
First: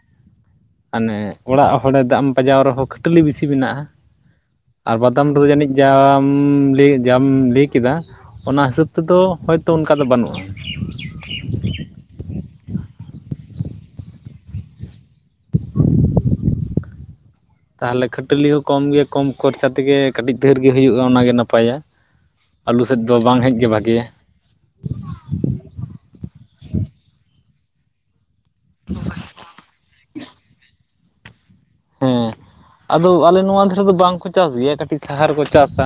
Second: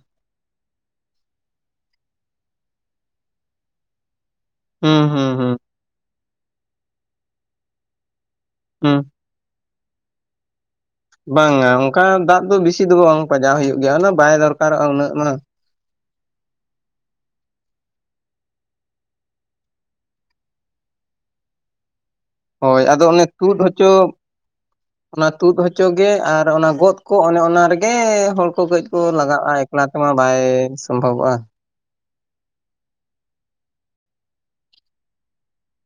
ᱟᱱᱮ ᱚᱲᱟᱜ ᱦᱚᱲᱮ ᱫᱟᱜ ᱮᱢ ᱯᱟᱡᱟᱣ ᱨᱮᱦᱚᱸ ᱠᱷᱟᱹᱴᱟᱹᱞᱤ ᱵᱤᱥᱤ ᱢᱮᱱᱟᱜᱼᱟ᱾ ᱟᱨ ᱦᱩᱸ ᱵᱟᱫᱟᱢ ᱦᱩᱸ ᱨᱮᱫᱚ ᱦᱩᱸ ᱡᱟᱹᱱᱤᱡ ᱡᱟᱢ ᱞᱟᱹᱭ ᱡᱟᱢ ᱞᱟᱹᱭ ᱠᱮᱫᱟ ᱚᱱᱟ ᱦᱤᱥᱟᱹᱵ ᱦᱩᱸ ᱛᱮᱫᱚ ᱦᱚᱭ ᱛᱚ ᱚᱱᱠᱟ ᱫᱚ ᱵᱟᱹᱱᱩᱜ-ᱟ᱾ ᱵᱟᱝᱼᱟ ᱚᱱᱠᱟ ᱫᱟᱜ ᱫᱚ ᱵᱤᱥᱤ ᱫᱚ ᱵᱟᱝ ᱯᱟᱡᱟᱣ ᱦᱩᱭᱩᱜ ᱜᱮᱭᱟ ᱩᱱᱟᱹᱜ ᱵᱟᱭ ᱫᱚᱨᱠᱟᱨᱚᱜᱼᱟ ᱩᱱᱟᱹᱜ ᱢᱟᱱᱮ [unintelligible] ᱛᱟᱦᱚᱞᱮ ᱠᱷᱟᱹᱴᱟᱹᱞᱤ ᱦᱚᱸ ᱠᱚᱢ ᱜᱮ ᱠᱚᱢ ᱠᱷᱚᱨᱪᱟ ᱛᱮᱜᱮ ᱠᱟᱹᱴᱤᱡ ᱫᱷᱟᱹᱨ ᱜᱮ ᱦᱩᱭᱩᱜᱼᱟ ᱚᱱᱟᱜᱮ ᱱᱟᱯᱟᱭ-ᱟ᱾ ᱦᱳᱭ ᱟᱹᱞᱩ ᱥᱮᱫ ᱟᱫᱚ ᱫᱚ ᱚᱱᱮ ᱵᱟᱝ ᱦᱮᱡ ᱛᱩᱫ ᱜᱮ ᱦᱚᱪᱚ ᱵᱷᱟᱜᱮᱭᱟ ᱚᱱᱟ ᱛᱩᱫ ᱦᱚᱪᱚᱜᱮ ᱟᱨ ᱚᱱᱟ ᱜᱚᱫ ᱠᱚ ᱚᱱᱮ ᱚᱱᱟ ᱨᱮᱜᱮ ᱦᱚᱲ ᱠᱚ ᱠᱟᱹᱡ ᱠᱚ ᱞᱟᱜᱟᱜᱼᱟ᱾ ᱚᱱᱟ ᱛᱮᱢᱟ ᱵᱟᱭ ᱥᱚᱢᱵᱷᱚᱵᱚᱜᱼᱟ᱾ ᱦᱮᱸ ᱟᱫᱚ ᱟᱞᱮ ᱱᱚᱣᱟ ᱫᱷᱟᱨᱮ ᱫᱚ ᱵᱟᱝᱠᱚ ᱪᱟᱥ ᱜᱮᱭᱟ ᱠᱟᱹᱴᱤᱡ ᱥᱟᱦᱟ ᱨᱮ ᱠᱚ ᱪᱟᱥ-ᱟ᱾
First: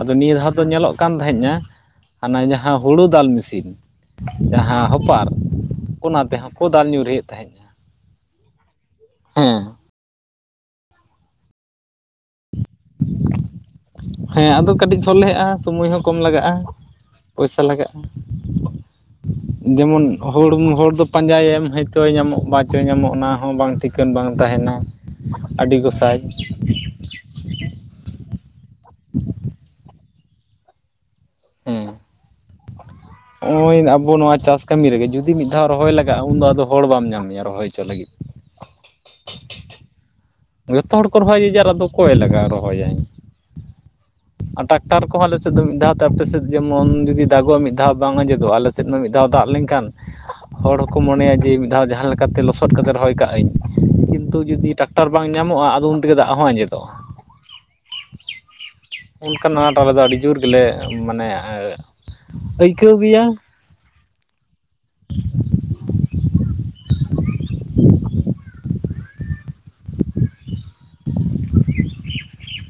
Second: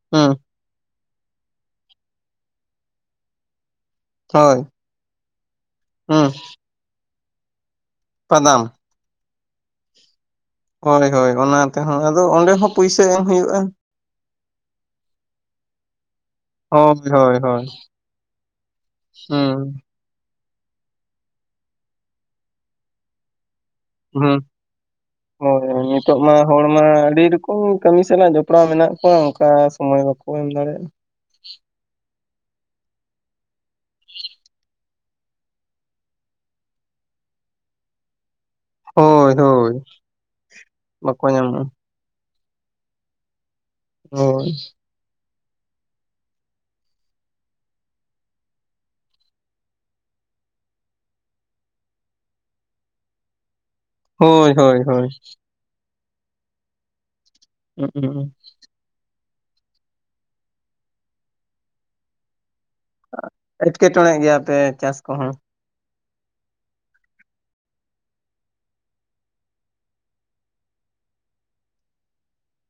ᱟᱫᱚ ᱱᱤᱭᱟᱹ ᱦᱩᱸ ᱫᱷᱟᱣ ᱫᱚ ᱧᱮᱞᱚᱜ ᱠᱟᱱ ᱛᱟᱦᱮᱼᱟ ᱦᱟᱱᱟ ᱡᱟᱦᱟᱸ ᱦᱳᱲᱩ ᱫᱟᱞ ᱢᱮᱥᱤᱱ ᱦᱳᱭ ᱡᱟᱦᱟᱸ ᱦᱚᱯᱟᱨ ᱚᱱᱟ ᱦᱩᱸ ᱛᱮᱦᱚᱸ ᱠᱚ ᱫᱟᱞ ᱧᱩᱨᱦᱤᱭᱮᱫ ᱛᱟᱦᱮᱸᱫ-ᱟ᱾ ᱯᱟᱫᱟᱢ ᱦᱮᱸ ᱦᱳᱭ ᱦᱳᱭ ᱚᱱᱟ ᱛᱮᱦᱚᱸ ᱟᱫᱚ ᱚᱸᱰᱮ ᱦᱚᱸ ᱯᱩᱭᱥᱟᱹ ᱮᱢ ᱦᱩᱭᱩᱜᱼᱟ ᱦᱮᱸ ᱟᱫᱚ ᱠᱟᱹᱴᱤᱡ ᱥᱚᱞᱦᱮᱜ-ᱟ ᱥᱚᱢᱚᱭ ᱦᱚᱸ ᱠᱚᱢ ᱞᱟᱜᱟᱜᱼᱟ ᱦᱳᱭ ᱦᱳᱭ ᱯᱚᱭᱹᱥᱟ ᱦᱳᱭ ᱞᱟᱜᱟᱜᱼᱟ᱾ ᱦᱩᱸ ᱡᱮᱢᱚᱱ ᱦᱚᱲᱼᱦᱚᱲ ᱫᱚ ᱯᱟᱸᱡᱟᱭ ᱮᱢ ᱦᱚᱭᱛᱚᱭ ᱧᱟᱢᱚᱜ ᱵᱟ ᱪᱚᱭ ᱧᱟᱢᱚᱜ ᱚᱱᱟ ᱦᱚᱸ ᱵᱟᱝ ᱴᱷᱤᱠ ᱠᱷᱟᱱ ᱵᱟᱝ ᱦᱩᱸ ᱛᱟᱦᱮᱱᱟ ᱦᱳᱭ ᱟᱹᱰᱤ ᱜᱚᱥᱟᱭ ᱱᱤᱛᱚᱜ ᱢᱟ ᱦᱚᱲ ᱟᱹᱰᱤ [unintelligible] ᱠᱟᱹᱢᱤ ᱥᱟᱞᱟᱜ ᱡᱚᱯᱲᱟᱣ ᱢᱮᱱᱟᱜ ᱠᱚᱣᱟ ᱚᱱᱠᱟ ᱥᱚᱢᱳᱚᱭ ᱵᱟᱠᱚ ᱮᱢ ᱫᱟᱲᱮᱭᱟᱜᱼᱟ᱾ ᱦᱮᱸ ᱱᱚᱜᱼᱚᱭ ᱟᱵᱚ ᱱᱚᱣᱟ ᱪᱟᱥ ᱠᱟᱹᱢᱤ ᱨᱮᱜᱮ ᱡᱩᱫᱤ ᱢᱤᱫ ᱫᱷᱟᱣ ᱨᱚᱦᱚᱭ ᱞᱟᱜᱟᱜᱼᱟ ᱩᱱᱫᱚ ᱟᱫᱚ ᱦᱚᱲ ᱵᱟᱢ ᱧᱟᱢᱮᱭᱟ ᱨᱚᱦᱚᱭ ᱦᱚᱪᱚ ᱞᱟᱹᱜᱤᱫ ᱦᱳᱭ ᱦᱳᱭ ᱡᱚᱛᱚ ᱦᱚᱲ ᱠᱚ ᱵᱟᱠᱚ ᱨᱚᱦᱚᱭᱟ ᱡᱮ ᱧᱟᱢᱟ ᱡᱟᱨ ᱟᱫᱚ ᱚᱠᱚᱭ ᱞᱟᱜᱟᱜᱼᱟ ᱨᱚᱦᱚᱭᱟ ᱦᱳᱭ ᱴᱟᱠᱴᱟᱨ ᱠᱚᱦᱚᱸ ᱟᱞᱮᱥᱮᱫ ᱫᱚ ᱢᱤᱫ ᱫᱷᱟᱣ ᱛᱮ ᱟᱯᱮ ᱥᱮᱫ ᱡᱮᱢᱚᱱ ᱡᱩᱫᱤ ᱫᱟᱜᱚᱜᱼᱟ ᱢᱤᱫ ᱫᱷᱟᱣ ᱵᱟᱝ ᱟᱡᱮᱫᱚᱜ ᱟᱞᱮ ᱥᱮᱫ ᱢᱟ ᱢᱤᱫ ᱫᱷᱟᱣ ᱫᱟᱜ ᱞᱮᱱᱠᱷᱟᱱ ᱦᱚᱲ ᱦᱚᱸᱠᱚ ᱢᱚᱱᱮᱭᱟ ᱡᱮ ᱢᱤᱫ ᱫᱷᱟᱣ ᱡᱟᱦᱟᱸ ᱞᱮᱠᱟᱛᱮ ᱞᱚᱥᱚᱫ ᱠᱟᱛᱮ ᱨᱚᱦᱚᱭ ᱠᱟᱜ-ᱟᱹᱧ ᱠᱤᱱᱛᱩ ᱦᱳᱭ ᱡᱩᱫᱤ ᱦᱳᱭ ᱴᱟᱠᱴᱟᱨ ᱦᱳᱭ ᱵᱟᱝ ᱧᱟᱢᱚᱜᱼᱟ ᱟᱫᱚ ᱩᱱ ᱛᱮᱜᱮ ᱫᱟᱜ ᱦᱚᱸ ᱟᱸᱡᱮᱫᱚᱜᱼᱟ [unintelligible] ᱚᱱᱠᱟᱱ ᱟᱸᱴ ᱟᱞᱮ ᱫᱚ ᱟᱹᱰᱤ ᱡᱳᱨ ᱜᱮᱞᱮ ᱢᱟᱱᱮ ᱟᱹᱭᱠᱟᱹᱣ ᱜᱮᱭᱟ ᱮᱴᱠᱮᱴᱚᱬᱮᱜ ᱜᱮᱭᱟᱯᱮ ᱪᱟᱥ ᱠᱚᱦᱚᱸ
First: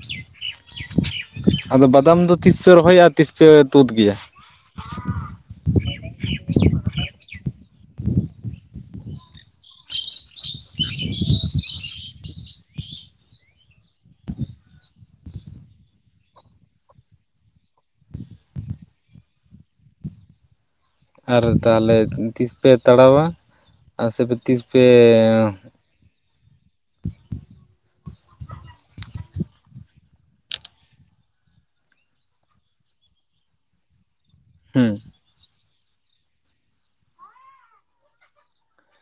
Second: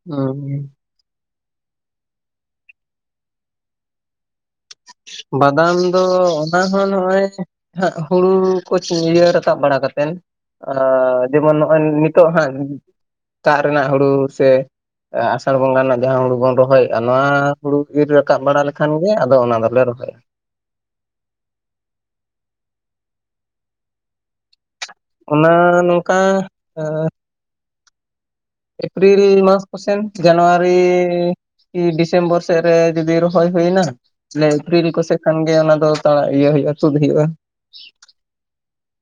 ᱦᱩᱸ ᱟᱫᱚ ᱵᱟᱫᱟᱢ ᱫᱚ ᱛᱤᱥ ᱯᱮ ᱨᱚᱦᱚᱭᱟ ᱛᱤᱥ ᱯᱮ ᱛᱩᱫᱽ ᱜᱮᱭᱟ ᱵᱟᱫᱟᱢ ᱫᱚ ᱚᱱᱟ ᱦᱚᱸ ᱱᱚᱜᱼᱚᱭ ᱦᱩᱲᱩ ᱠᱚ ᱪᱷᱩᱲᱤᱭᱟᱹ ᱨᱟᱠᱟᱵ ᱵᱟᱲᱟ ᱠᱟᱛᱮᱱ ᱡᱮᱢᱚᱱ ᱱᱚᱜᱼᱚᱭ ᱱᱤᱛᱚᱜ ᱦᱟᱸᱜ ᱫᱟᱜ ᱨᱮᱱᱟᱜ ᱦᱩᱲᱩ ᱥᱮ ᱟᱥᱟᱲ ᱵᱚᱸᱜᱟ ᱨᱮᱱᱟᱜ ᱡᱟᱦᱟᱸ ᱦᱩᱲᱩ ᱵᱚᱱ ᱨᱚᱦᱚᱭᱮᱫᱼᱟ ᱱᱚᱶᱟ ᱦᱩᱲᱩ ᱤᱨ ᱨᱟᱠᱟᱵ ᱵᱟᱲᱟ ᱞᱮᱠᱷᱟᱱ ᱜᱮ ᱟᱫᱚ ᱚᱱᱟ ᱫᱚ ᱵᱮ ᱨᱚᱦᱚᱭ ᱟᱨ ᱛᱟᱦᱚᱞᱮ ᱛᱤᱥ ᱯᱮ ᱛᱟᱲᱟᱣᱟ ᱟᱨ ᱥᱮᱯᱮ ᱛᱤᱥ ᱯᱮ ᱚᱱᱟ ᱱᱚᱝᱠᱟ ᱮᱸ ᱮᱯᱨᱤᱞ ᱢᱟᱥ ᱠᱚᱥᱮᱱ ᱡᱟᱱᱣᱟᱨᱤ ᱠᱤ ᱰᱤᱥᱮᱢᱵᱚᱨ ᱥᱮᱫ ᱨᱮ ᱡᱩᱫᱤ ᱨᱚᱦᱚᱭ ᱦᱩᱭᱱᱟ ᱞᱮ ᱮᱯᱨᱤᱞ ᱦᱩᱸ ᱠᱚᱥᱮᱫ ᱠᱷᱟᱱ ᱜᱮ ᱚᱱᱟ ᱫᱚ ᱛᱟᱲᱟᱜ ᱤᱭᱟᱹ ᱦᱩᱭᱩᱜᱼᱟ ᱛᱩᱫ ᱦᱩᱭᱩᱜᱼᱟ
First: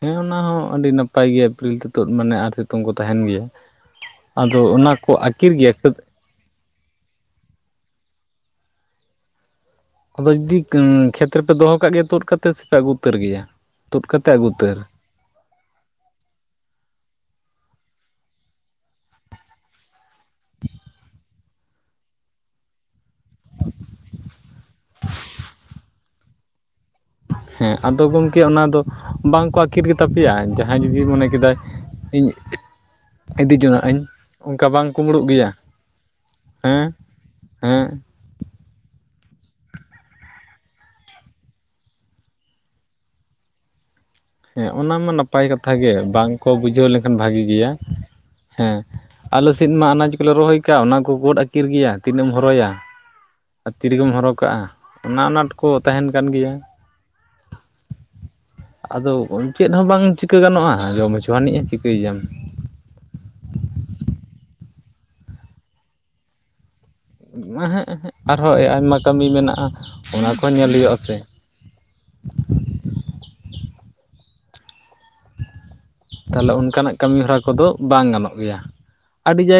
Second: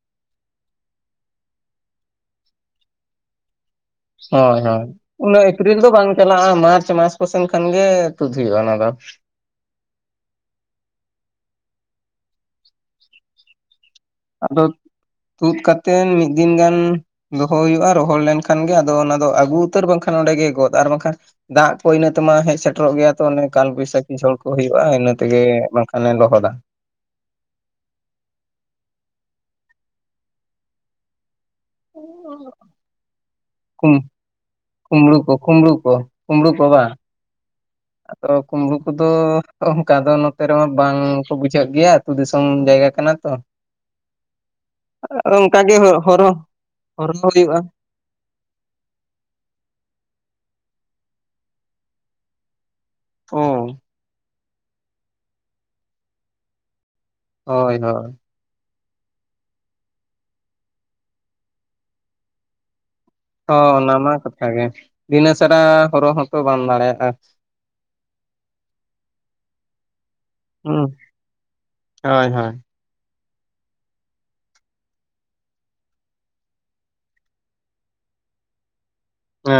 ᱦᱮᱸ ᱚᱱᱟ ᱦᱚᱸ ᱟᱹᱰᱤ ᱱᱟᱯᱟᱭ ᱜᱮᱭᱟ ᱮᱯᱨᱤᱞ ᱛᱤᱛ ᱢᱟᱱᱮ ᱟᱨ ᱥᱤᱛᱩᱝ ᱠᱚ ᱛᱟᱦᱮᱱ ᱜᱮᱭᱟ ᱦᱳᱭ ᱟᱫᱚ ᱦᱳᱭ ᱚᱱᱟ ᱠᱚ ᱩᱱᱟᱹᱜ ᱟᱹᱠᱤᱨ ᱜᱮᱭᱟ ᱮᱯᱨᱤᱞ ᱫᱚ ᱠᱷᱟᱹᱫ ᱵᱟᱝ ᱪᱟᱞᱟᱜᱼᱟ ᱢᱟᱨᱪ ᱢᱟᱥ ᱠᱚ ᱥᱮᱱ ᱠᱷᱟᱱᱜᱮ ᱛᱩᱫ ᱦᱩᱭᱩᱜᱼᱟ ᱚᱱᱟ ᱫᱚ ᱟᱫᱚ ᱡᱩᱫᱤ ᱠᱷᱮᱛ ᱨᱮᱯᱮ ᱫᱚᱦᱚ ᱠᱟᱜ ᱜᱮᱭᱟ ᱛᱩᱫ ᱠᱟᱛᱮ ᱥᱮᱯᱮ ᱟᱹᱜᱩ ᱩᱛᱟᱹᱨ ᱜᱮᱭᱟ ᱛᱩᱫ ᱠᱟᱛᱮ ᱟᱹᱜᱩ ᱟᱫᱚ ᱩᱛᱟᱹᱨ ᱛᱩᱫ ᱠᱟᱛᱮᱫ ᱢᱤᱫ ᱫᱤᱱ ᱜᱟᱱ ᱫᱚᱦᱚ ᱦᱩᱭᱩᱜᱼᱟ ᱨᱚᱦᱚᱲ ᱞᱮᱱᱠᱷᱟᱱᱜᱮ ᱟᱫᱚ ᱚᱱᱟ ᱫᱚ ᱟᱹᱜᱩ ᱩᱛᱟᱹᱨ ᱵᱟᱝᱠᱷᱟᱱ ᱚᱸᱰᱮᱜᱮ ᱜᱚᱫ ᱟᱨ ᱵᱟᱝᱠᱷᱟᱱ ᱫᱟᱜ ᱠᱚ ᱤᱱᱟᱹ ᱛᱮᱢᱟ ᱦᱮᱡ ᱥᱮᱴᱮᱨᱚᱜ ᱜᱮᱭᱟ ᱛᱚ ᱚᱱᱮ ᱠᱟᱞ ᱵᱚᱭᱥᱟᱠᱷᱤ ᱦᱚᱲ ᱠᱚ ᱦᱩᱭᱩᱜᱼᱟ ᱤᱱᱟᱹ ᱛᱮᱜᱮ ᱵᱟᱝᱠᱷᱟᱱᱮ ᱞᱚᱦᱚᱫᱟ ᱦᱮᱸ ᱟᱫᱚ ᱜᱚᱢᱠᱮ ᱚᱱᱟ ᱫᱚ ᱵᱟᱝᱠᱚ ᱟᱹᱠᱤᱨ ᱜᱮᱛᱟ ᱯᱮᱭᱟ ᱡᱟᱦᱟᱸᱭ ᱡᱩᱫᱤ ᱢᱚᱱᱮ ᱠᱮᱫᱟᱭ ᱤᱧ ᱤᱫᱤ ᱡᱚᱱᱟᱜ ᱠᱩᱢ ᱟᱹᱧ ᱚᱱᱠᱟ ᱵᱟᱝ ᱠᱩᱢᱲᱩ ᱠᱩᱢᱲᱩᱩᱜ ᱠᱚ ᱜᱮᱭᱟ ᱠᱩᱢᱲᱩ ᱠᱚ ᱠᱩᱢᱲᱩ ᱠᱚ ᱦᱮᱸ ᱵᱟᱝ ᱦᱮᱸ ᱟᱫᱚ ᱠᱩᱢᱵᱽᱲᱩ ᱠᱚᱫᱚ ᱚᱱᱠᱟ ᱫᱚ ᱱᱚᱛᱮ ᱨᱮᱢᱟ ᱵᱟᱝ ᱠᱚ ᱵᱩᱡᱷᱟᱹᱜ ᱜᱮᱭᱟ ᱟᱹᱛᱳ ᱫᱤᱥᱚᱢ ᱡᱟᱭᱜᱟ ᱠᱟᱱᱟ ᱛᱚ ᱦᱮᱸ ᱚᱱᱟ ᱢᱟ ᱟᱫᱚ ᱱᱟᱯᱟᱭ ᱚᱱᱠᱟ ᱠᱟᱛᱷᱟ ᱜᱮ ᱦᱚᱨᱚ ᱵᱟᱝᱠᱚ ᱵᱩᱡᱷᱟᱹᱣ ᱦᱚᱨᱚ ᱞᱮᱱᱠᱷᱟᱱ ᱵᱷᱟᱜᱮ ᱦᱩᱭᱩᱜᱼᱟ ᱜᱮᱭᱟ ᱦᱮᱸ ᱟᱞᱮ ᱥᱮᱫ ᱢᱟ ᱟᱱᱟᱡᱽ ᱠᱚᱞᱮ ᱨᱚᱦᱚᱭ ᱠᱟᱜᱼᱟ ᱚᱱᱟ ᱠᱚ ᱜᱚᱫ ᱟᱹᱠᱤᱨ ᱜᱮᱭᱟ ᱛᱤᱱᱟᱹᱜ ᱮᱢ ᱦᱚᱨᱚᱭᱟ ᱚ ᱟᱨ ᱛᱤ ᱨᱮᱜᱮᱢ ᱦᱚᱨᱚᱜ ᱠᱟᱜᱼᱟ ᱚᱱᱟ ᱟᱱᱟᱴ ᱠᱚ ᱛᱟᱦᱮᱱ ᱠᱟᱱ ᱜᱮᱭᱟ ᱦᱳᱭ ᱦᱳᱭ ᱟᱫᱚ ᱪᱮᱫ ᱦᱚᱸ ᱵᱟᱝ ᱪᱤᱠᱟᱹ ᱜᱟᱱᱚᱜᱼᱟ ᱡᱚᱢ ᱦᱚᱪᱚᱣ ᱟᱹᱱᱤᱡᱼᱟ ᱪᱤᱠᱟᱹᱭᱮᱟᱢ᱾ ᱦᱚᱸ ᱚᱱᱟ ᱢᱟ ᱠᱟᱛᱷᱟ ᱜᱮ ᱫᱤᱱᱟᱹᱥᱟᱨᱟ ᱦᱚᱨᱚ ᱦᱚᱸᱛᱚ ᱵᱟᱢ ᱫᱟᱲᱮᱭᱟᱜᱼᱟ ᱚᱦᱮᱸᱜ ᱚᱦᱮᱸᱜ ᱟᱨᱦᱚᱸ ᱟᱭᱢᱟ ᱠᱟᱹᱢᱤ ᱢᱮᱱᱟᱜᱼᱟ ᱚᱱᱟ ᱠᱚᱦᱚᱸ ᱧᱮᱞ ᱦᱩᱸ ᱦᱩᱭᱩᱜᱼᱟ ᱥᱮ ᱦᱳᱭ ᱦᱳᱭ ᱛᱟᱦᱚᱞᱮ ᱚᱱᱠᱟᱱᱟᱜ ᱠᱟᱹᱢᱤ ᱦᱚᱨᱟ ᱠᱚᱫᱚ ᱵᱟᱝ ᱜᱟᱱᱚᱜ ᱜᱮᱭᱟ ᱟᱹᱰᱤ ᱡᱟᱭᱜᱟ